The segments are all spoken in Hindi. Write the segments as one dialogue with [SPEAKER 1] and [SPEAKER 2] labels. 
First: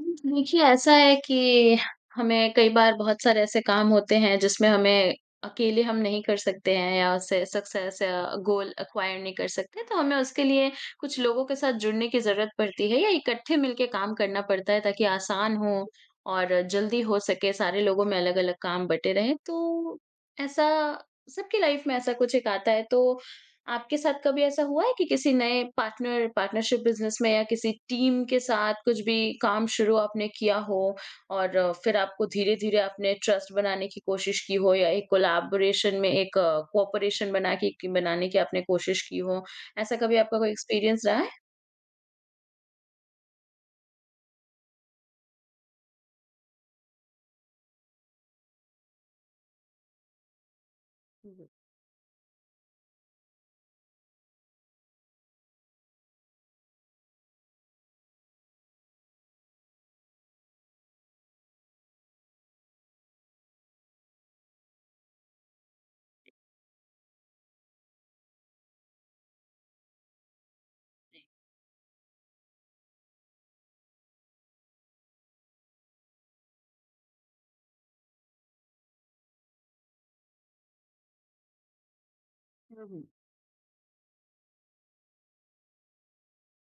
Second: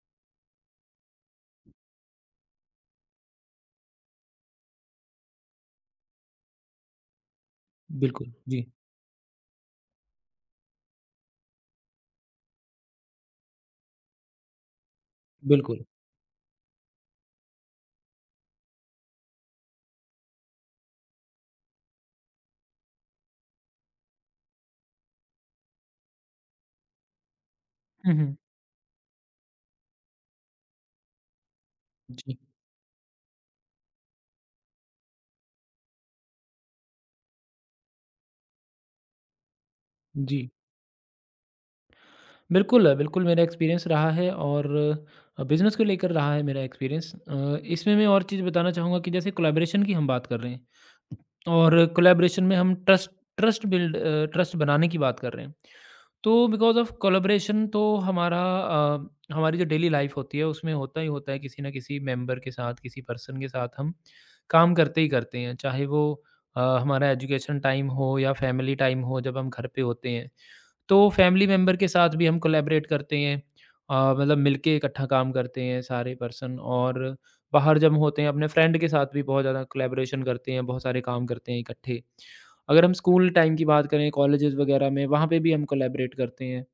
[SPEAKER 1] देखिए, ऐसा है कि हमें कई बार बहुत सारे ऐसे काम होते हैं जिसमें हमें अकेले हम नहीं कर सकते हैं या से सक्सेस या
[SPEAKER 2] बिल्कुल, जी,
[SPEAKER 1] गोल एक्वायर नहीं कर सकते, तो हमें उसके लिए कुछ लोगों के साथ जुड़ने की ज़रूरत पड़ती है या इकट्ठे मिलके काम करना पड़ता है ताकि आसान हो
[SPEAKER 2] बिल्कुल।
[SPEAKER 1] और जल्दी हो सके, सारे लोगों में अलग-अलग काम बँटे रहें। तो ऐसा सबकी लाइफ में ऐसा कुछ एक आता है, तो आपके साथ कभी ऐसा हुआ है कि किसी नए पार्टनरशिप बिजनेस में या किसी
[SPEAKER 2] हुँ,
[SPEAKER 1] टीम
[SPEAKER 2] हुँ।
[SPEAKER 1] के साथ कुछ भी काम शुरू आपने किया हो और फिर आपको
[SPEAKER 2] जी,
[SPEAKER 1] धीरे धीरे आपने ट्रस्ट बनाने की कोशिश की हो या एक कोलैबोरेशन में एक कोऑपरेशन बनाने की आपने कोशिश की हो। ऐसा कभी आपका
[SPEAKER 2] जी।
[SPEAKER 1] कोई एक्सपीरियंस रहा है?
[SPEAKER 2] बिल्कुल, बिल्कुल मेरा एक्सपीरियंस रहा है और बिज़नेस को लेकर रहा है मेरा एक्सपीरियंस। इसमें मैं और चीज़ बताना चाहूँगा कि जैसे कोलैबोरेशन की हम बात कर रहे हैं
[SPEAKER 1] हम्म।
[SPEAKER 2] और कोलैबोरेशन में हम trust trust build a, trust बनाने की बात कर रहे हैं। तो बिकॉज़ ऑफ़ कोलैबोरेशन तो हमारी जो डेली लाइफ़ होती है उसमें होता ही होता है किसी न किसी मेंबर के साथ, किसी पर्सन के साथ हम काम करते ही करते हैं। चाहे वो हमारा एजुकेशन टाइम हो या फैमिली टाइम हो जब हम घर पे होते हैं। तो फैमिली मेंबर के साथ भी हम कोलैबोरेट करते हैं, मतलब मिलके इकट्ठा काम करते हैं सारे पर्सन। और बाहर जब होते हैं अपने फ्रेंड के साथ भी बहुत ज़्यादा कोलैबोरेशन करते हैं, बहुत सारे काम करते हैं इकट्ठे। अगर हम
[SPEAKER 1] हम्म।
[SPEAKER 2] स्कूल टाइम की बात करें, कॉलेजेस वगैरह में वहाँ पे भी हम कोलैबोरेट करते हैं।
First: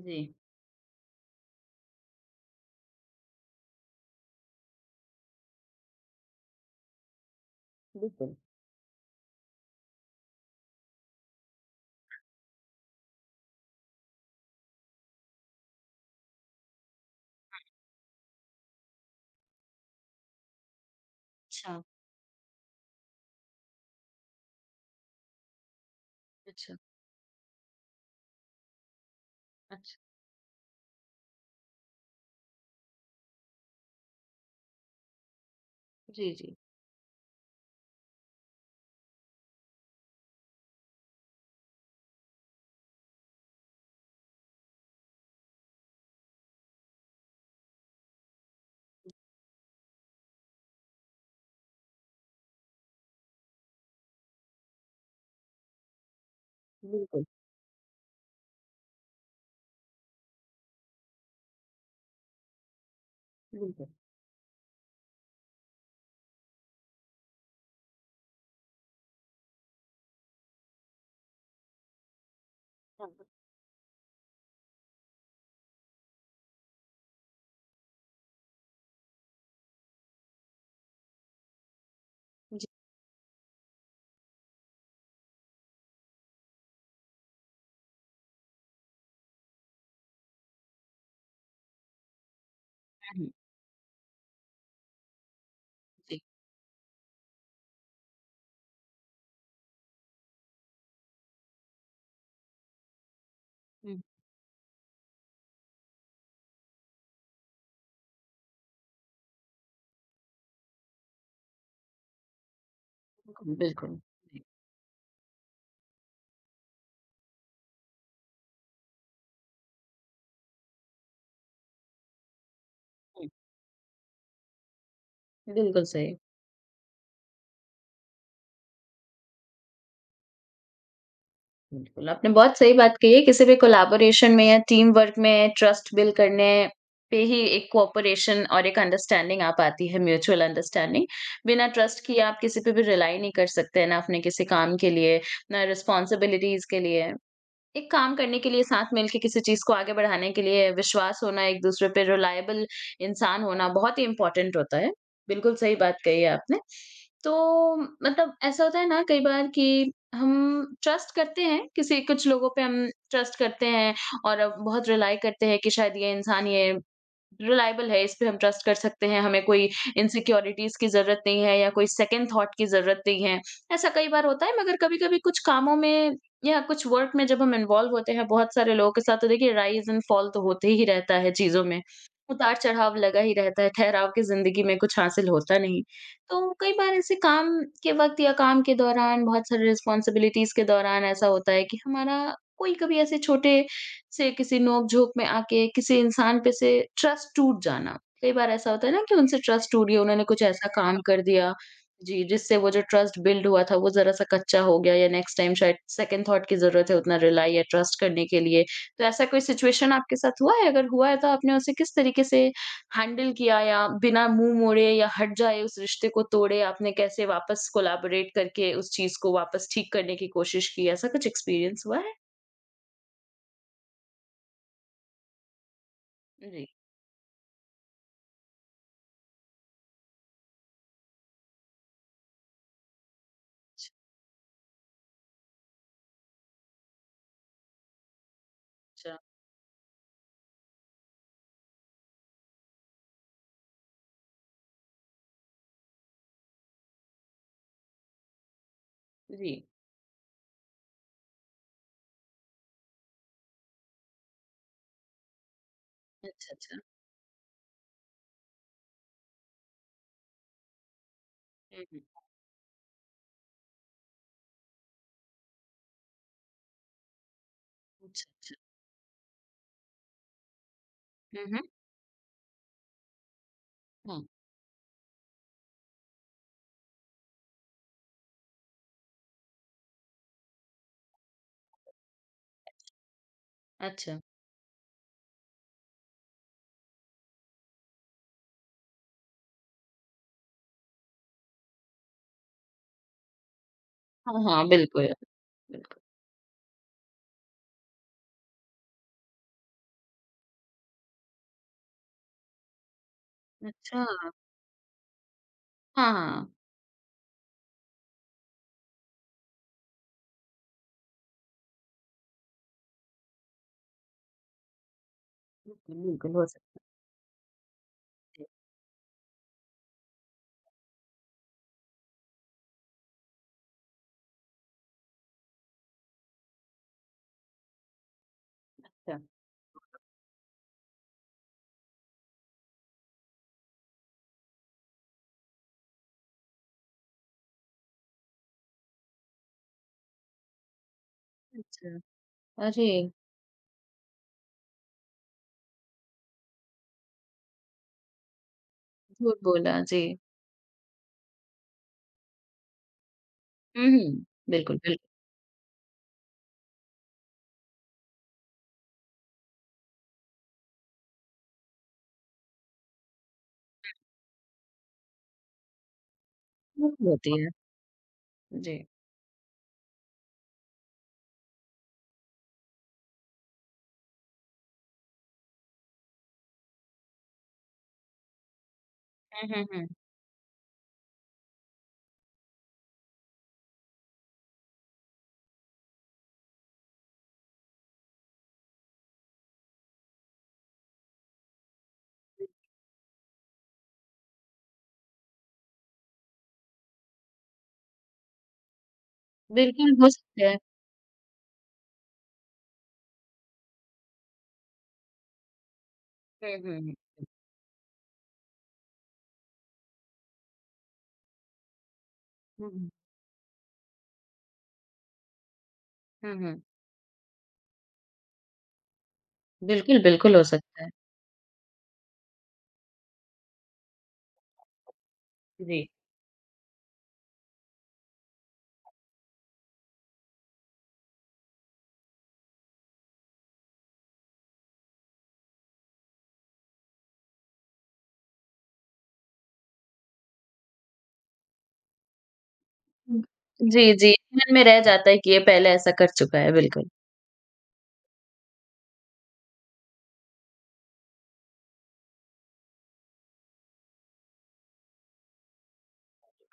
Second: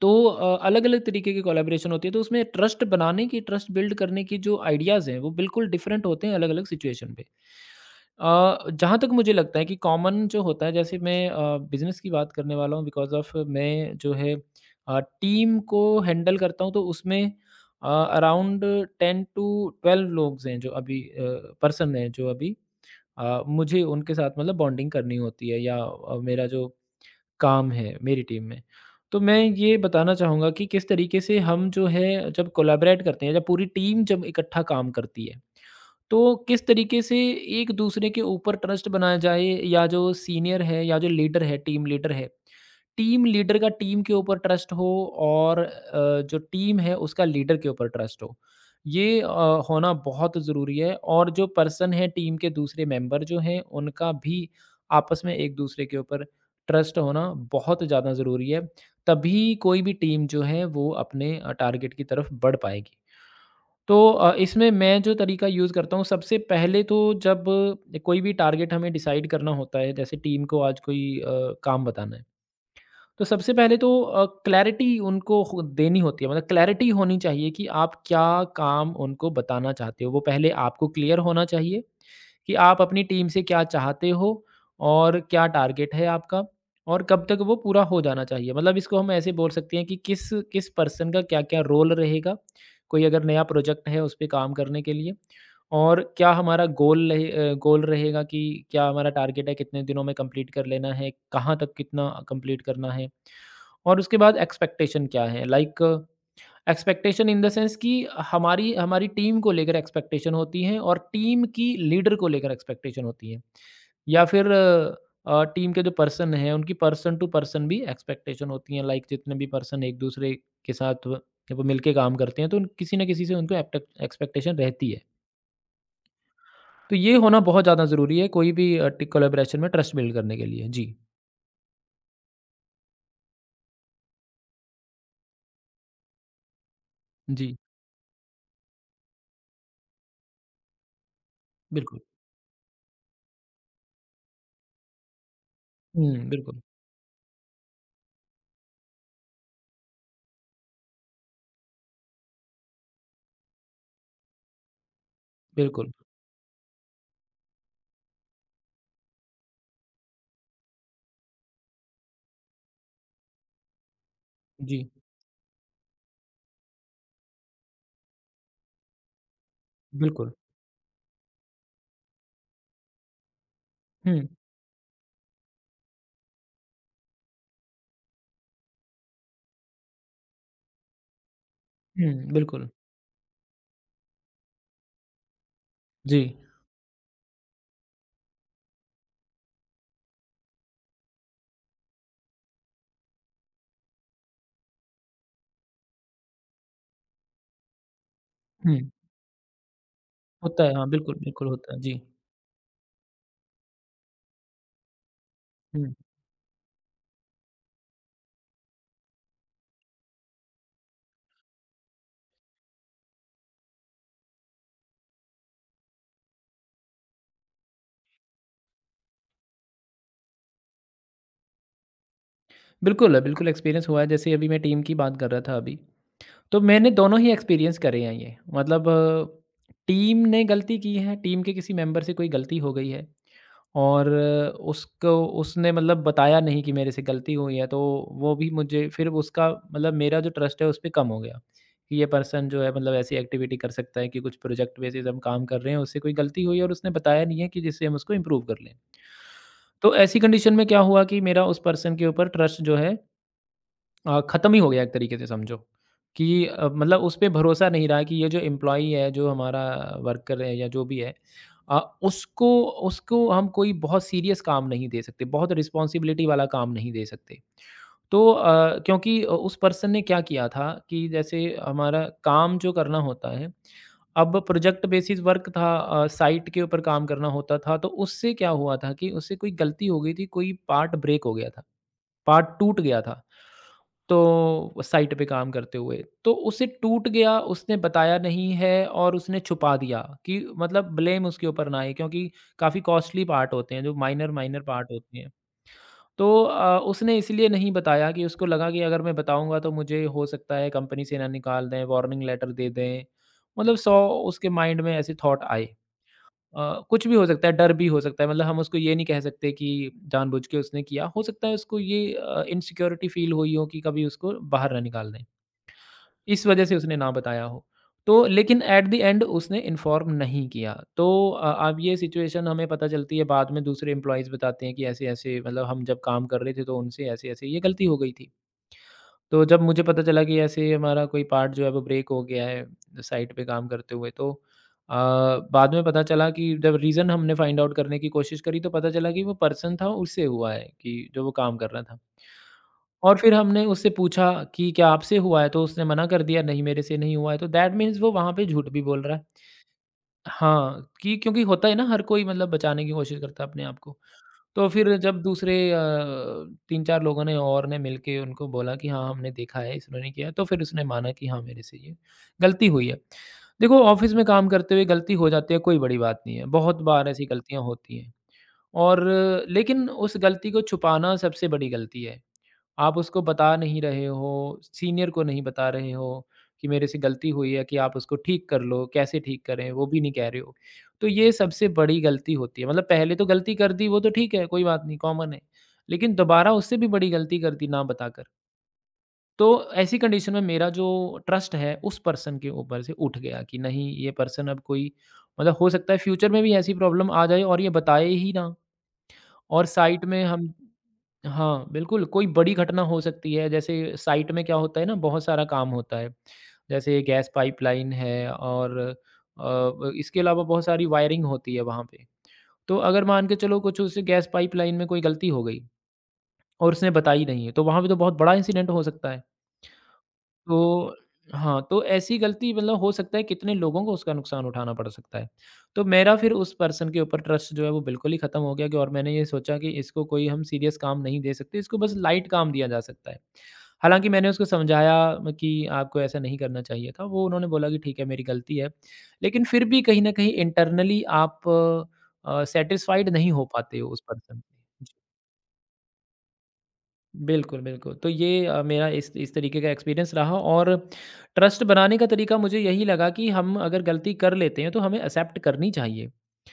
[SPEAKER 2] तो
[SPEAKER 1] जी।
[SPEAKER 2] अलग-अलग तरीके की कोलैबोरेशन होती है, तो उसमें ट्रस्ट बनाने की, ट्रस्ट बिल्ड करने की जो आइडियाज़ हैं, वो बिल्कुल डिफरेंट होते हैं अलग-अलग सिचुएशन पे।
[SPEAKER 1] बिल्कुल।
[SPEAKER 2] अ, जहाँ तक मुझे लगता है कि कॉमन जो होता है, जैसे मैं बिज़नेस की बात करने वाला हूँ, बिकॉज़ ऑफ़ मैं जो है टीम को हैंडल करता हूँ, तो उसमें अराउंड 10 टू 12 लोग हैं जो अभी
[SPEAKER 1] अच्छा।
[SPEAKER 2] पर्सन हैं जो अभी मुझे उनके साथ मतलब बॉन्डिंग करनी होती है या मेरा जो
[SPEAKER 1] अच्छा।
[SPEAKER 2] काम है मेरी टीम में। तो मैं ये
[SPEAKER 1] अच्छा।
[SPEAKER 2] बताना चाहूँगा कि किस तरीके से हम जो है जब कोलैबोरेट करते हैं, जब पूरी टीम जब इकट्ठा काम करती है,
[SPEAKER 1] जी
[SPEAKER 2] तो
[SPEAKER 1] जी।
[SPEAKER 2] किस तरीके से एक दूसरे के ऊपर ट्रस्ट बनाया जाए, या जो सीनियर है या जो लीडर है टीम लीडर का टीम के ऊपर ट्रस्ट हो और जो टीम है उसका लीडर के ऊपर ट्रस्ट हो। ये होना बहुत ज़रूरी है, और जो पर्सन है टीम के दूसरे मेंबर जो हैं उनका भी आपस में एक दूसरे के ऊपर ट्रस्ट
[SPEAKER 1] बिल्कुल।
[SPEAKER 2] होना बहुत ज़्यादा ज़रूरी है, तभी कोई भी टीम जो है वो अपने टारगेट की तरफ बढ़ पाएगी।
[SPEAKER 1] बिल्कुल।
[SPEAKER 2] तो इसमें मैं जो तरीका यूज़ करता हूँ, सबसे पहले तो जब कोई भी टारगेट हमें डिसाइड करना होता है, जैसे टीम को आज कोई काम बताना है,
[SPEAKER 1] हाँ।
[SPEAKER 2] तो सबसे पहले तो क्लैरिटी उनको हो देनी होती है, मतलब क्लैरिटी होनी चाहिए कि आप क्या काम उनको बताना चाहते हो। वो पहले आपको क्लियर होना चाहिए कि
[SPEAKER 1] जी।
[SPEAKER 2] आप अपनी टीम से क्या चाहते हो और क्या टारगेट है आपका और कब तक वो पूरा हो जाना चाहिए। मतलब इसको हम ऐसे बोल सकते हैं कि किस किस पर्सन का क्या-क्या रोल रहेगा। कोई अगर
[SPEAKER 1] हम्म।
[SPEAKER 2] नया प्रोजेक्ट है उस पे काम करने के लिए, और
[SPEAKER 1] जी।
[SPEAKER 2] क्या हमारा गोल रहे, गोल रहेगा कि क्या हमारा टारगेट है, कितने दिनों में कंप्लीट कर लेना है, कहाँ तक कितना कंप्लीट करना है। और
[SPEAKER 1] हम्म।
[SPEAKER 2] उसके बाद एक्सपेक्टेशन क्या है। Like expectation in the sense कि हमारी हमारी टीम को लेकर एक्सपेक्टेशन होती है और टीम की लीडर को लेकर एक्सपेक्टेशन होती है।
[SPEAKER 1] बिल्कुल बिल्कुल।
[SPEAKER 2] या
[SPEAKER 1] जी।
[SPEAKER 2] फिर टीम के जो पर्सन हैं उनकी पर्सन टू पर्सन भी एक्सपेक्टेशन होती हैं। लाइक जितने भी पर्सन एक दूसरे के साथ वो जब वो मिलके काम करते हैं तो उन किसी न किसी
[SPEAKER 1] हम्म।
[SPEAKER 2] से उनको एक्ट एक्सपेक्टेशन रहती है।
[SPEAKER 1] बिल्कुल सही।
[SPEAKER 2] तो ये होना बहुत ज़्यादा ज़रूरी है कोई भी अ, टी कोलैबोरेशन में ट्रस्ट बिल्ड करने के लिए। जी,
[SPEAKER 1] बिल्कुल, आपने बहुत सही बात कही है, किसी भी कोलैबोरेशन में या टीम वर्क में ट्रस्ट बिल्ड करने पे ही
[SPEAKER 2] जी,
[SPEAKER 1] एक कोऑपरेशन और एक अंडरस्टैंडिंग आ पाती है, म्यूचुअल अंडरस्टैंडिंग। बिना
[SPEAKER 2] बिल्कुल।
[SPEAKER 1] ट्रस्ट किए आप किसी पे भी रिलाई नहीं कर सकते, ना अपने किसी काम के लिए, ना
[SPEAKER 2] हुँ, बिल्कुल,
[SPEAKER 1] रिस्पॉन्सिबिलिटीज़ के लिए। एक काम करने के लिए साथ मिलके किसी चीज़ को आगे बढ़ाने के लिए विश्वास होना, एक दूसरे पे रिलायबल इंसान होना बहुत ही इम्पोर्टेंट होता है। बिल्कुल सही
[SPEAKER 2] बिल्कुल।
[SPEAKER 1] बात कही है आपने। तो मतलब ऐसा होता है ना कई बार कि हम ट्रस्ट करते हैं किसी कुछ लोगों पे हम ट्रस्ट करते हैं और अब बहुत
[SPEAKER 2] जी,
[SPEAKER 1] रिलाय करते हैं कि शायद ये इंसान ये रिलाएबल है, इस पे हम ट्रस्ट कर सकते हैं, हमें कोई
[SPEAKER 2] बिल्कुल।
[SPEAKER 1] इनसिक्योरिटीज़ की ज़रूरत नहीं है या कोई सेकंड थॉट की ज़रूरत नहीं है। ऐसा कई
[SPEAKER 2] हुँ,
[SPEAKER 1] बार होता है मगर कभी-कभी कुछ कामों में या कुछ वर्क में जब हम इन्वॉल्व होते हैं बहुत सारे लोगों के साथ तो देखिए राइज़ एंड फॉल तो होते ही रहता है चीज़ों में।
[SPEAKER 2] हुँ, बिल्कुल।
[SPEAKER 1] उतार-चढ़ाव लगा ही रहता है, ठहराव की ज़िंदगी में कुछ हासिल होता नहीं।
[SPEAKER 2] जी,
[SPEAKER 1] तो कई बार ऐसे काम के वक़्त या काम के दौरान बहुत सारी रिस्पॉन्सिबिलिटीज़ के दौरान ऐसा होता है कि हमारा कोई कभी ऐसे छोटे से किसी नोक-झोंक में आके किसी इंसान पे से ट्रस्ट टूट जाना। कई बार ऐसा
[SPEAKER 2] हुँ,
[SPEAKER 1] होता है ना कि उनसे ट्रस्ट टूट गया, उन्होंने कुछ
[SPEAKER 2] होता
[SPEAKER 1] ऐसा
[SPEAKER 2] है। हाँ,
[SPEAKER 1] काम
[SPEAKER 2] बिल्कुल,
[SPEAKER 1] कर
[SPEAKER 2] बिल्कुल
[SPEAKER 1] दिया।
[SPEAKER 2] होता है। जी,
[SPEAKER 1] जी, जिससे वो जो ट्रस्ट बिल्ड हुआ था वो ज़रा-सा कच्चा हो गया या नेक्स्ट टाइम शायद
[SPEAKER 2] हुँ।
[SPEAKER 1] सेकंड थॉट की ज़रूरत है उतना रिलाय या ट्रस्ट करने के लिए। तो ऐसा कोई सिचुएशन आपके साथ हुआ है? अगर हुआ है तो आपने उसे किस तरीके से हैंडल किया या बिना मुँह मोड़े या हट जाए उस रिश्ते को तोड़े आपने कैसे वापस कोलैबोरेट करके उस चीज़ को वापस ठीक करने की कोशिश की? ऐसा कुछ एक्सपीरियंस हुआ है?
[SPEAKER 2] बिल्कुल, बिल्कुल एक्सपीरियंस हुआ है, जैसे अभी मैं टीम की बात कर रहा था अभी, तो
[SPEAKER 1] जी।
[SPEAKER 2] मैंने दोनों ही एक्सपीरियंस करे हैं ये। मतलब टीम ने गलती की है, टीम के किसी मेंबर से कोई गलती हो गई है और उसको उसने मतलब बताया नहीं कि मेरे से गलती हुई है, तो वो भी मुझे फिर
[SPEAKER 1] अच्छा।
[SPEAKER 2] उसका मतलब मेरा जो ट्रस्ट है उस पे कम हो गया, कि ये पर्सन जो है मतलब ऐसी एक्टिविटी कर सकता है कि कुछ प्रोजेक्ट बेसिस हम काम कर रहे हैं, उससे कोई गलती हुई है और उसने बताया नहीं है कि जिससे हम उसको इम्प्रूव कर लें।
[SPEAKER 1] जी।
[SPEAKER 2] तो ऐसी कंडीशन में क्या हुआ कि मेरा उस पर्सन के ऊपर ट्रस्ट जो है ख़त्म ही हो गया एक तरीके से, समझो कि
[SPEAKER 1] अच्छा, अच्छा।
[SPEAKER 2] मतलब उस पे भरोसा नहीं रहा कि ये जो एम्प्लॉयी है, जो हमारा वर्कर है या जो भी है, अ,
[SPEAKER 1] हुँ, हुँ।
[SPEAKER 2] उसको उसको हम कोई बहुत सीरियस काम नहीं दे सकते, बहुत रिस्पॉन्सिबिलिटी वाला काम नहीं दे सकते। तो
[SPEAKER 1] अच्छा, अच्छा।
[SPEAKER 2] क्योंकि उस पर्सन ने क्या किया था कि
[SPEAKER 1] हुँ,
[SPEAKER 2] जैसे
[SPEAKER 1] हुँ।
[SPEAKER 2] हमारा काम जो करना होता है,
[SPEAKER 1] हाँ।
[SPEAKER 2] अब प्रोजेक्ट बेसिस वर्क था, साइट के ऊपर काम करना होता था, तो उससे क्या हुआ था कि उससे कोई गलती हो गई थी, कोई पार्ट ब्रेक हो गया था, पार्ट टूट गया था।
[SPEAKER 1] अच्छा।
[SPEAKER 2] तो साइट पे काम करते हुए, तो उसे टूट गया, उसने बताया नहीं है और उसने छुपा दिया कि मतलब ब्लेम उसके ऊपर ना आए, क्योंकि काफ़ी कॉस्टली पार्ट होते हैं, जो
[SPEAKER 1] हाँ,
[SPEAKER 2] माइनर-माइनर
[SPEAKER 1] हाँ,
[SPEAKER 2] पार्ट
[SPEAKER 1] बिल्कुल,
[SPEAKER 2] होते हैं।
[SPEAKER 1] बिल्कुल।
[SPEAKER 2] तो उसने इसलिए नहीं बताया कि उसको लगा कि अगर मैं बताऊँगा तो मुझे हो सकता है कंपनी से ना निकाल दें, वार्निंग लेटर दे दें। मतलब 100
[SPEAKER 1] अच्छा।
[SPEAKER 2] उसके माइंड में ऐसे थॉट आए।
[SPEAKER 1] हाँ, हाँ।
[SPEAKER 2] कुछ भी हो सकता है, डर भी हो सकता है। मतलब हम उसको ये नहीं कह सकते कि जानबूझ के उसने किया। हो सकता है उसको ये इनसिक्योरिटी फ़ील हुई हो कि कभी उसको बाहर ना निकाल दें,
[SPEAKER 1] बिल्कुल, बिल्कुल
[SPEAKER 2] इस
[SPEAKER 1] हो
[SPEAKER 2] वजह से
[SPEAKER 1] सकती
[SPEAKER 2] उसने ना बताया हो। तो
[SPEAKER 1] है।
[SPEAKER 2] लेकिन एट द एंड उसने इन्फ़ॉर्म नहीं किया। तो अब ये सिचुएशन हमें पता चलती है बाद में, दूसरे एम्प्लॉइज़ बताते हैं कि ऐसे-ऐसे, मतलब हम जब काम कर रहे थे तो उनसे ऐसे-ऐसे ये गलती हो गई थी।
[SPEAKER 1] अच्छा।
[SPEAKER 2] तो जब मुझे पता चला कि ऐसे हमारा कोई पार्ट जो है वो ब्रेक हो गया है साइट पे काम करते हुए, तो बाद में पता चला कि जब रीज़न हमने फाइंड आउट करने की कोशिश करी तो पता चला कि वो पर्सन था उससे हुआ है कि जो वो काम कर रहा
[SPEAKER 1] अच्छा।
[SPEAKER 2] था।
[SPEAKER 1] अरे!
[SPEAKER 2] और फिर हमने उससे पूछा कि क्या आपसे हुआ है? तो उसने मना कर दिया, नहीं मेरे से नहीं हुआ है, तो दैट मीन्स वो वहाँ पे झूठ भी बोल रहा है।
[SPEAKER 1] झूठ बोला, जी।
[SPEAKER 2] हाँ, कि क्योंकि होता है ना, हर कोई मतलब बचाने की कोशिश करता है अपने आप
[SPEAKER 1] हुँ,
[SPEAKER 2] को।
[SPEAKER 1] हुँ।
[SPEAKER 2] तो
[SPEAKER 1] बिल्कुल,
[SPEAKER 2] फिर
[SPEAKER 1] बिल्कुल।
[SPEAKER 2] जब दूसरे 3-4 लोगों ने और ने मिलके उनको बोला कि हाँ, हमने देखा है, इस उन्होंने किया है, तो फिर उसने माना कि हाँ, मेरे से ये गलती हुई है। देखो ऑफ़िस में काम करते हुए गलती हो जाती है, कोई बड़ी बात नहीं है, बहुत बार
[SPEAKER 1] बिल्कुल
[SPEAKER 2] ऐसी
[SPEAKER 1] होती है।
[SPEAKER 2] गलतियाँ होती हैं।
[SPEAKER 1] जी।
[SPEAKER 2] और लेकिन उस गलती को छुपाना सबसे बड़ी गलती है। आप उसको बता नहीं रहे हो, सीनियर को नहीं बता रहे हो कि मेरे से गलती हुई है कि आप उसको ठीक कर लो, कैसे ठीक
[SPEAKER 1] हुँ, हुँ,
[SPEAKER 2] करें वो
[SPEAKER 1] हुँ।
[SPEAKER 2] भी नहीं कह रहे हो। तो ये सबसे बड़ी गलती होती है। मतलब पहले तो गलती कर दी वो तो ठीक है, कोई बात नहीं, कॉमन है। लेकिन दोबारा उससे भी बड़ी गलती कर दी ना बताकर। तो ऐसी कंडीशन में मेरा जो ट्रस्ट है उस पर्सन के ऊपर से उठ गया कि नहीं, ये पर्सन अब कोई मतलब हो सकता है फ्यूचर में भी ऐसी प्रॉब्लम आ जाए और ये बताए ही ना। और
[SPEAKER 1] बिल्कुल
[SPEAKER 2] साइट
[SPEAKER 1] हो
[SPEAKER 2] में
[SPEAKER 1] सकता
[SPEAKER 2] हम
[SPEAKER 1] है।
[SPEAKER 2] हाँ, बिल्कुल कोई बड़ी घटना हो सकती है, जैसे साइट में क्या होता है ना, बहुत सारा काम होता है।
[SPEAKER 1] हुँ, हुँ, हुँ।
[SPEAKER 2] जैसे गैस पाइपलाइन है और अ, ब इसके अलावा बहुत सारी वायरिंग होती है वहाँ पे।
[SPEAKER 1] हुँ,
[SPEAKER 2] तो
[SPEAKER 1] हुँ।
[SPEAKER 2] अगर मान के चलो कुछ उस गैस पाइपलाइन में कोई गलती हो गई
[SPEAKER 1] हुँ, हुँ।
[SPEAKER 2] और उसने बताई नहीं है, तो वहाँ पे तो बहुत बड़ा इंसिडेंट हो सकता है।
[SPEAKER 1] बिल्कुल, बिल्कुल हो सकता है।
[SPEAKER 2] तो हाँ, तो ऐसी गलती मतलब हो सकता है कितने लोगों को उसका नुकसान उठाना पड़ सकता है।
[SPEAKER 1] जी।
[SPEAKER 2] तो मेरा फिर उस पर्सन के ऊपर ट्रस्ट जो है वो बिल्कुल ही ख़त्म हो गया, कि और मैंने ये सोचा कि इसको कोई हम सीरियस काम नहीं दे सकते, इसको बस लाइट काम दिया जा सकता है। हालाँकि मैंने उसको समझाया म कि आपको ऐसा नहीं करना चाहिए था, वो उन्होंने बोला कि ठीक है, मेरी गलती है। लेकिन फिर भी कहीं न कहीं इंटरनली आप सैटिस्फाइड
[SPEAKER 1] हुँ।
[SPEAKER 2] नहीं हो पाते
[SPEAKER 1] जी,
[SPEAKER 2] हो उस
[SPEAKER 1] जी।
[SPEAKER 2] पर्सन
[SPEAKER 1] मन में रह
[SPEAKER 2] से।
[SPEAKER 1] जाता है कि ये पहले ऐसा कर चुका है, बिल्कुल।
[SPEAKER 2] बिल्कुल, बिल्कुल। तो ये मेरा इस तरीके का एक्सपीरियंस रहा, और ट्रस्ट बनाने का तरीका मुझे यही लगा कि हम अगर गलती कर लेते हैं तो हमें एक्सेप्ट करनी चाहिए।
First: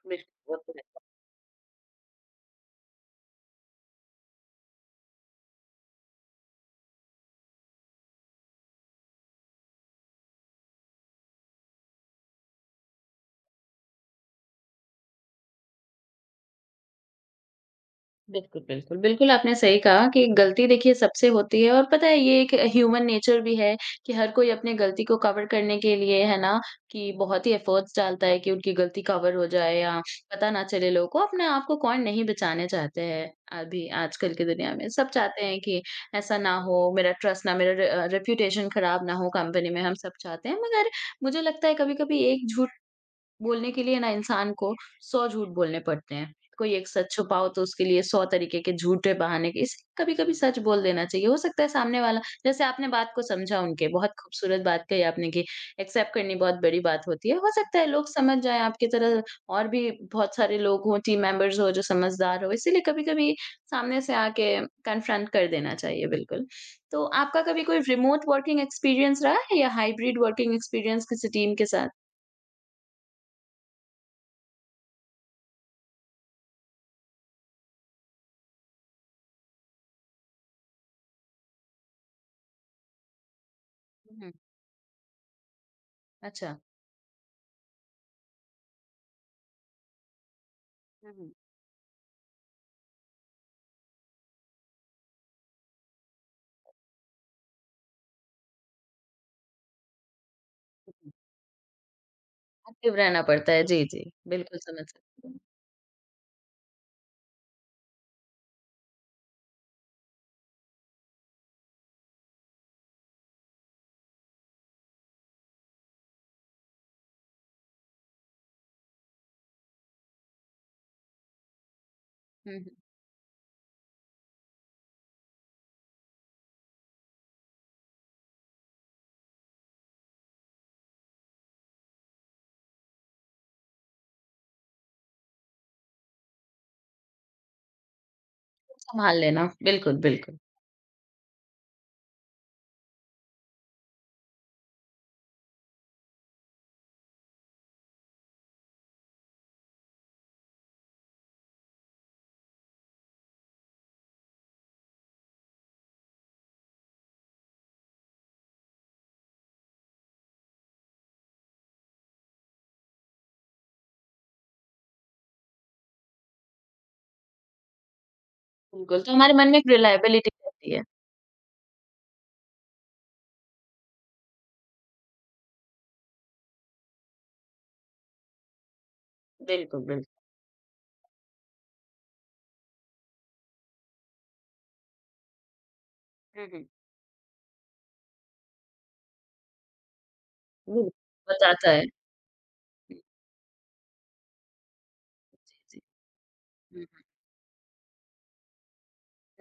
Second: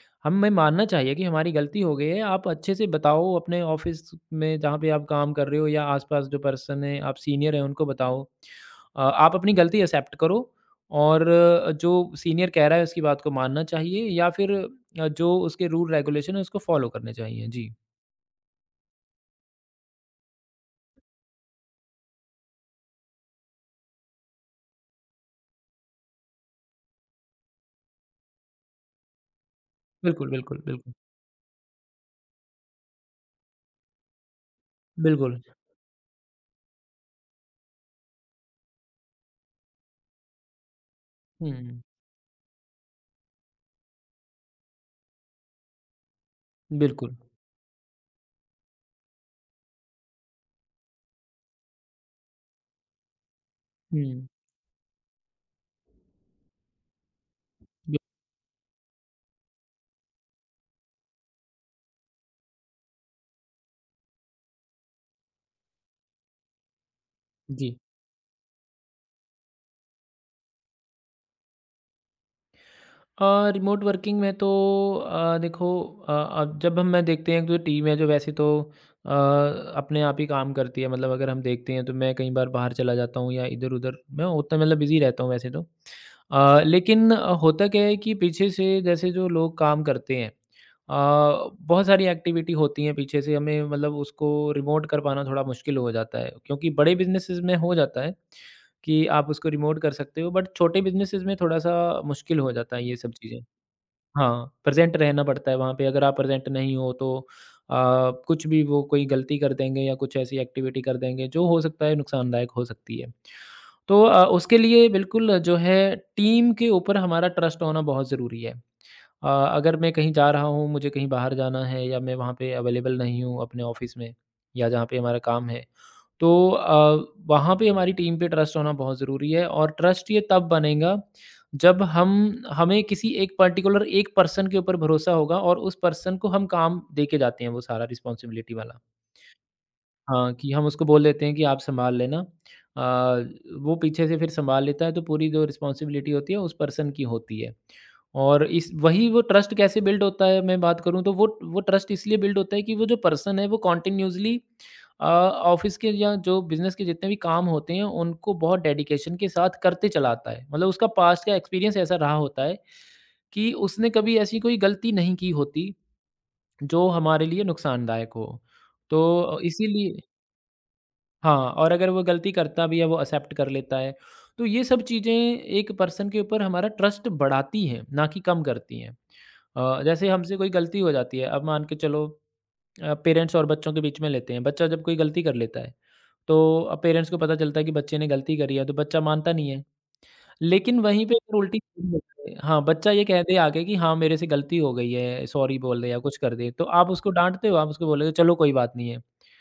[SPEAKER 1] बिल्कुल,
[SPEAKER 2] हमें
[SPEAKER 1] वो तो
[SPEAKER 2] मानना
[SPEAKER 1] है।
[SPEAKER 2] चाहिए कि हमारी गलती हो गई है। आप अच्छे से बताओ अपने ऑफ़िस में जहाँ पे आप काम कर रहे हो, या आस-पास जो पर्सन हैं, आप सीनियर हैं उनको बताओ। आप अपनी गलती एक्सेप्ट करो, और जो सीनियर कह रहा है उसकी बात को मानना चाहिए या फिर जो उसके रूल रेगुलेशन है उसको फ़ॉलो करने चाहिए। जी।
[SPEAKER 1] बिल्कुल, बिल्कुल। बिल्कुल, आपने सही कहा कि गलती देखिए सबसे होती है और पता है ये एक ह्यूमन नेचर भी है कि हर कोई अपनी गलती को कवर करने के लिए है ना, कि बहुत ही एफर्ट्स डालता है कि उनकी गलती कवर हो जाए या
[SPEAKER 2] बिल्कुल,
[SPEAKER 1] पता
[SPEAKER 2] बिल्कुल,
[SPEAKER 1] ना चले
[SPEAKER 2] बिल्कुल।
[SPEAKER 1] लोगों को। अपने आप को कौन नहीं बचाना चाहते हैं अभी आजकल की दुनिया में। सब
[SPEAKER 2] बिल्कुल।
[SPEAKER 1] चाहते हैं कि ऐसा ना हो, मेरा ट्रस्ट ना मेरा रेप्यूटेशन खराब ना हो कंपनी में, हम सब चाहते हैं। मगर मुझे लगता है
[SPEAKER 2] हुँ।
[SPEAKER 1] कभी-कभी एक झूठ बोलने के लिए ना इंसान को 100 झूठ बोलने पड़ते हैं। कोई एक सच
[SPEAKER 2] बिल्कुल।
[SPEAKER 1] छुपाओ तो उसके लिए 100 तरीके के झूठे बहाने इस कभी-कभी सच बोल देना चाहिए। हो सकता है सामने वाला जैसे आपने बात को समझा उनके बहुत
[SPEAKER 2] हुँ,
[SPEAKER 1] खूबसूरत बात कही आपने कि एक्सेप्ट करनी बहुत बड़ी बात होती है। हो सकता है
[SPEAKER 2] बि
[SPEAKER 1] लोग समझ जाएँ आपकी तरह और भी बहुत सारे लोग हों, टीम मेंबर्स हो जो समझदार हो। इसीलिए कभी-कभी सामने से आके कन्फ्रंट कर देना चाहिए बिल्कुल। तो आपका कभी
[SPEAKER 2] जी।
[SPEAKER 1] कोई रिमोट वर्किंग एक्सपीरियंस रहा है या हाइब्रिड वर्किंग एक्सपीरियंस किसी टीम के साथ?
[SPEAKER 2] रिमोट वर्किंग में तो देखो, जब हम मैं देखते हैं जो टीम है जो वैसे तो अपने आप ही काम करती है। मतलब अगर हम देखते हैं तो मैं कई बार बाहर चला जाता हूँ या इधर-उधर
[SPEAKER 1] हुँ,
[SPEAKER 2] मैं
[SPEAKER 1] हुँ।
[SPEAKER 2] उतना मतलब बिज़ी रहता हूँ वैसे तो।
[SPEAKER 1] अच्छा।
[SPEAKER 2] लेकिन होता क्या है कि पीछे से जैसे जो लोग काम करते हैं
[SPEAKER 1] हुँ, हुँ।
[SPEAKER 2] बहुत सारी एक्टिविटी होती हैं पीछे से हमें मतलब उसको रिमोट कर पाना थोड़ा मुश्किल हो जाता है क्योंकि बड़े बिज़नेसेस में हो जाता है। कि आप उसको रिमोट कर सकते हो बट छोटे बिज़नेसेस में थोड़ा-सा मुश्किल हो जाता है ये
[SPEAKER 1] एक्टिव
[SPEAKER 2] सब
[SPEAKER 1] रहना
[SPEAKER 2] चीज़ें।
[SPEAKER 1] पड़ता है। जी, जी।
[SPEAKER 2] हाँ,
[SPEAKER 1] बिल्कुल समझ
[SPEAKER 2] प्रेज़ेंट रहना
[SPEAKER 1] सकती हूँ।
[SPEAKER 2] पड़ता है वहाँ पे, अगर आप प्रेज़ेंट नहीं हो तो अ, कुछ भी वो कोई गलती कर देंगे या कुछ ऐसी एक्टिविटी कर देंगे जो हो सकता है नुकसानदायक हो सकती है। तो उसके लिए बिल्कुल जो है टीम के ऊपर हमारा ट्रस्ट होना बहुत ज़रूरी है। अ, अगर मैं कहीं जा रहा हूँ, मुझे कहीं बाहर जाना है या मैं वहाँ पे
[SPEAKER 1] हुँ, हुँ।
[SPEAKER 2] अवेलेबल नहीं हूँ अपने ऑफ़िस में या जहाँ पे हमारा काम है, तो वहाँ पे हमारी टीम पे ट्रस्ट होना बहुत ज़रूरी है। और ट्रस्ट ये तब बनेगा जब हम हमें किसी एक पर्टिकुलर एक पर्सन के ऊपर भरोसा होगा और उस पर्सन को हम काम दे के जाते हैं वो सारा रिस्पॉन्सिबिलिटी
[SPEAKER 1] खुद
[SPEAKER 2] वाला।
[SPEAKER 1] सँभाल लेना। बिल्कुल,
[SPEAKER 2] हाँ,
[SPEAKER 1] बिल्कुल,
[SPEAKER 2] कि हम उसको बोल देते हैं कि आप सँभाल लेना। वो पीछे से फिर सँभाल लेता है तो पूरी जो रिस्पॉन्सिबिलिटी होती है उस पर्सन की होती है। और इस वही वो ट्रस्ट कैसे बिल्ड होता है मैं बात करूँ तो वो ट्रस्ट इसलिए बिल्ड होता है कि वो जो पर्सन है वो कंटीन्यूअसली ऑफ़िस के या जो बिज़नेस के जितने भी काम होते हैं उनको बहुत डेडिकेशन के साथ करते चला आता है। मतलब उसका पास्ट का एक्सपीरियंस ऐसा रहा होता है कि उसने कभी ऐसी कोई गलती नहीं की होती जो हमारे लिए नुकसानदायक हो।
[SPEAKER 1] बिल्कुल। तो
[SPEAKER 2] तो
[SPEAKER 1] हमारे मन में एक
[SPEAKER 2] इसीलिए
[SPEAKER 1] रिलायबिलिटी रहती है।
[SPEAKER 2] हाँ, और अगर वो गलती करता भी है, वो एक्सेप्ट कर लेता है। तो ये सब चीज़ें एक पर्सन के ऊपर हमारा ट्रस्ट बढ़ाती हैं, ना कि कम करती हैं।
[SPEAKER 1] बिल्कुल, बिल्कुल।
[SPEAKER 2] जैसे हमसे कोई गलती हो जाती है, अब मान के चलो पेरेंट्स और बच्चों के बीच में लेते हैं। बच्चा जब कोई गलती कर लेता है,
[SPEAKER 1] हुँ,
[SPEAKER 2] तो
[SPEAKER 1] हुँ।
[SPEAKER 2] अब पेरेंट्स को पता चलता है कि बच्चे ने गलती करी है, तो बच्चा मानता नहीं है। लेकिन
[SPEAKER 1] बिल्कुल,
[SPEAKER 2] वहीं पे अगर उल्टी
[SPEAKER 1] बताता है।
[SPEAKER 2] चीज़ हो जाए, हाँ, बच्चा
[SPEAKER 1] हुँ,
[SPEAKER 2] ये कह दे आगे कि हाँ, मेरे से गलती हो गई है, सॉरी
[SPEAKER 1] जी,
[SPEAKER 2] बोल दे या कुछ कर दे, तो
[SPEAKER 1] जी।
[SPEAKER 2] आप
[SPEAKER 1] हुँ,
[SPEAKER 2] उसको डाँटते हो, आप उसको बोलोगे, "चलो कोई बात नहीं है।"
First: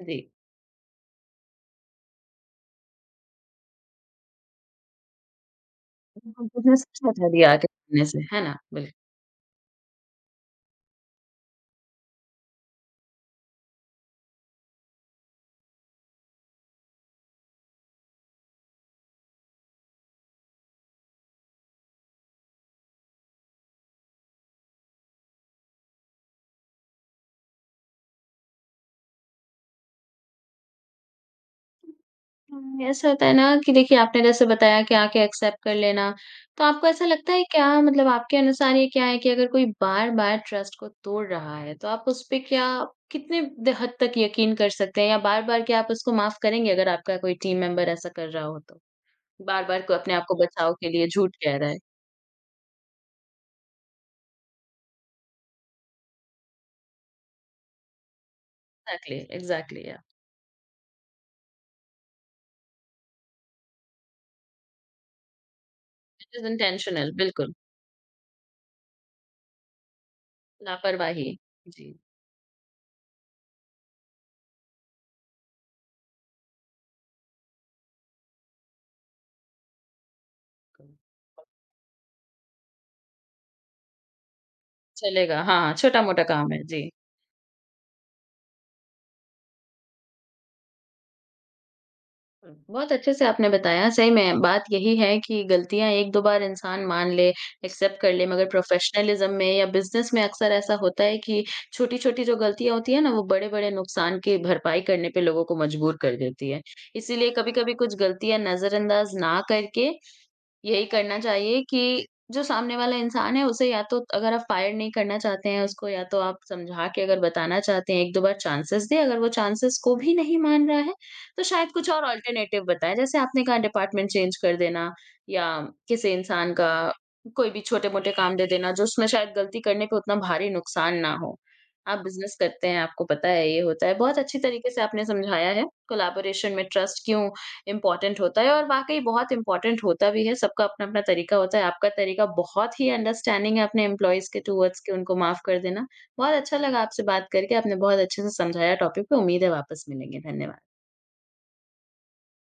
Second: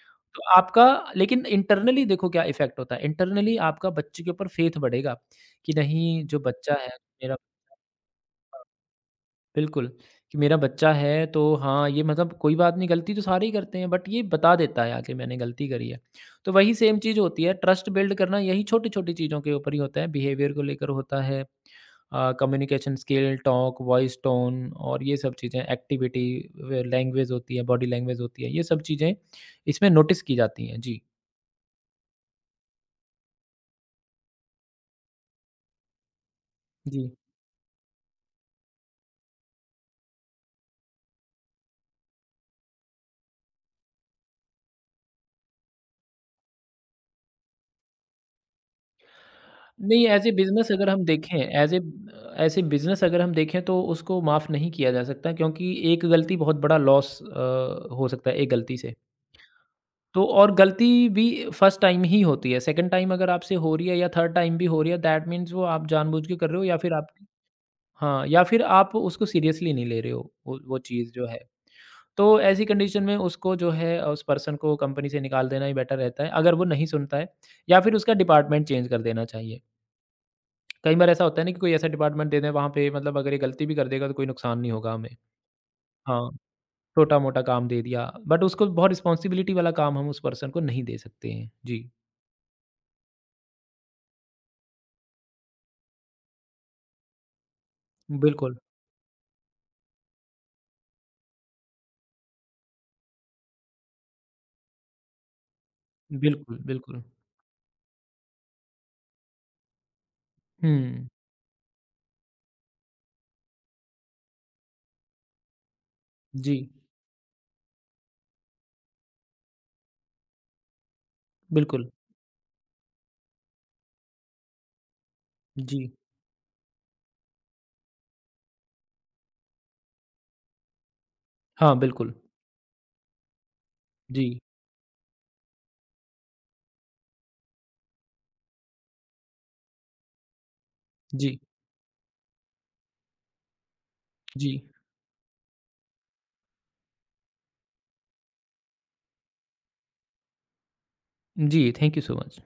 [SPEAKER 1] जी।
[SPEAKER 2] तो आपका लेकिन इंटरनली देखो क्या इफ़ेक्ट होता है, इंटरनली आपका बच्चे के ऊपर फेथ बढ़ेगा, कि नहीं जो
[SPEAKER 1] बिल्कुल,
[SPEAKER 2] बच्चा
[SPEAKER 1] बिज़नेस
[SPEAKER 2] है
[SPEAKER 1] अच्छा
[SPEAKER 2] मेरा
[SPEAKER 1] आइडिया है आपके सामने से, है ना? बिल्कुल।
[SPEAKER 2] बिल्कुल, कि मेरा बच्चा है तो हाँ, ये मतलब कोई बात नहीं गलती तो सारे ही करते हैं बट ये बता देता है आके मैंने गलती करी है। तो वही सेम चीज़ होती है, ट्रस्ट बिल्ड करना यही छोटी-छोटी चीज़ों के ऊपर ही होता है, बिहेवियर को लेकर होता है, communication skill, talk, voice tone और ये सब चीज़ें, एक्टिविटी, व लैंग्वेज होती है, बॉडी लैंग्वेज होती है, ये सब चीज़ें इसमें नोटिस की जाती हैं। जी,
[SPEAKER 1] हुँ, ऐसा होता है ना कि देखिए आपने जैसे बताया कि आके एक्सेप्ट कर लेना, तो आपको ऐसा
[SPEAKER 2] जी।
[SPEAKER 1] लगता है क्या मतलब आपके अनुसार ये क्या है कि अगर कोई बार-बार ट्रस्ट को तोड़ रहा है, तो आप उस पे क्या कितने द हद तक यकीन कर सकते हैं या बार-बार क्या आप उसको माफ़ करेंगे अगर आपका कोई टीम मेंबर ऐसा कर रहा हो तो? बार-बार को
[SPEAKER 2] नहीं,
[SPEAKER 1] अपने आप को बचाव के लिए झूठ कह रहा है।
[SPEAKER 2] ऐज़ ए बिज़नेस अगर हम देखें तो उसको माफ़ नहीं किया जा सकता क्योंकि एक गलती बहुत बड़ा लॉस हो सकता है एक गलती से।
[SPEAKER 1] एग्ज़ैक्टली, एग्ज़ैक्टली या
[SPEAKER 2] तो और गलती भी फर्स्ट टाइम ही होती है, सेकंड टाइम अगर आपसे हो रही है या थर्ड टाइम भी हो रही है, दैट मीन्स वो आप जानबूझ के
[SPEAKER 1] इट इज़
[SPEAKER 2] कर रहे हो या फिर आप
[SPEAKER 1] इंटेंशनल बिल्कुल,
[SPEAKER 2] हाँ, या फिर आप उसको सीरियसली नहीं ले रहे हो वो चीज़
[SPEAKER 1] लापरवाही।
[SPEAKER 2] जो है।
[SPEAKER 1] जी,
[SPEAKER 2] तो ऐसी कंडीशन में उसको जो है उस पर्सन को कंपनी से निकाल देना ही बेटर रहता है, अगर वो नहीं सुनता है या फिर उसका डिपार्टमेंट चेंज कर देना चाहिए। कई
[SPEAKER 1] बिल्कुल।
[SPEAKER 2] बार ऐसा होता है ना कि कोई ऐसा डिपार्टमेंट दे दें वहाँ पे, मतलब अगर ये गलती भी कर देगा तो कोई नुकसान नहीं होगा हमें।
[SPEAKER 1] चलेगा हाँ, छोटा-मोटा
[SPEAKER 2] हाँ,
[SPEAKER 1] काम है। जी।
[SPEAKER 2] छोटा-मोटा काम दे दिया बट उसको बहुत रिस्पॉन्सिबिलिटी वाला काम हम उस पर्सन को नहीं दे सकते हैं। जी,
[SPEAKER 1] बहुत अच्छे से आपने बताया, सही में बात यही है कि गलतियाँ 1-2 बार इंसान मान ले, एक्सेप्ट कर ले, मगर
[SPEAKER 2] बिल्कुल,
[SPEAKER 1] प्रोफ़ेशनलिज़्म में या बिज़नेस में अक्सर ऐसा होता है कि छोटी-छोटी जो गलतियाँ होती हैं ना, वो बड़े-बड़े नुकसान की भरपाई करने पे लोगों को मजबूर कर देती
[SPEAKER 2] बिल्कुल,
[SPEAKER 1] है।
[SPEAKER 2] बिल्कुल।
[SPEAKER 1] इसीलिए कभी-कभी कुछ गलतियाँ नज़रअंदाज ना करके यही
[SPEAKER 2] हुँ,
[SPEAKER 1] करना चाहिए कि जो सामने वाला इंसान है उसे या तो अगर आप फायर नहीं करना चाहते हैं उसको या तो आप
[SPEAKER 2] जी,
[SPEAKER 1] समझा के अगर बताना चाहते हैं 1-2 बार चांसेस दें, अगर वो चांसेस को भी नहीं मान रहा है, तो शायद
[SPEAKER 2] बिल्कुल,
[SPEAKER 1] कुछ और अल्टरनेटिव बताएँ। जैसे आपने कहा डिपार्टमेंट चेंज कर देना या
[SPEAKER 2] जी।
[SPEAKER 1] किसी इंसान का कोई भी छोटे-मोटे काम दे देना, जो उसमें शायद गलती करने पे उतना भारी नुकसान ना हो।
[SPEAKER 2] हाँ,
[SPEAKER 1] आप
[SPEAKER 2] बिल्कुल।
[SPEAKER 1] बिज़नेस करते हैं, आपको पता है ये होता है। बहुत
[SPEAKER 2] जी,
[SPEAKER 1] अच्छी तरीके से आपने समझाया है कोलैबोरेशन में ट्रस्ट क्यों इम्पोर्टेंट होता है और वाक़ई बहुत इम्पोर्टेंट होता भी है, सबका अपना-अपना तरीका
[SPEAKER 2] जी,
[SPEAKER 1] होता है। आपका तरीका बहुत ही अंडरस्टैंडिंग है अपने एम्प्लॉइज़ के
[SPEAKER 2] जी।
[SPEAKER 1] टुवर्ड्स कि उनको माफ़ कर देना। बहुत अच्छा लगा आपसे बात करके, आपने बहुत अच्छे से समझाया टॉपिक पे, उम्मीद है वापस मिलेंगे। धन्यवाद।
[SPEAKER 2] जी, थैंक यू सो मच।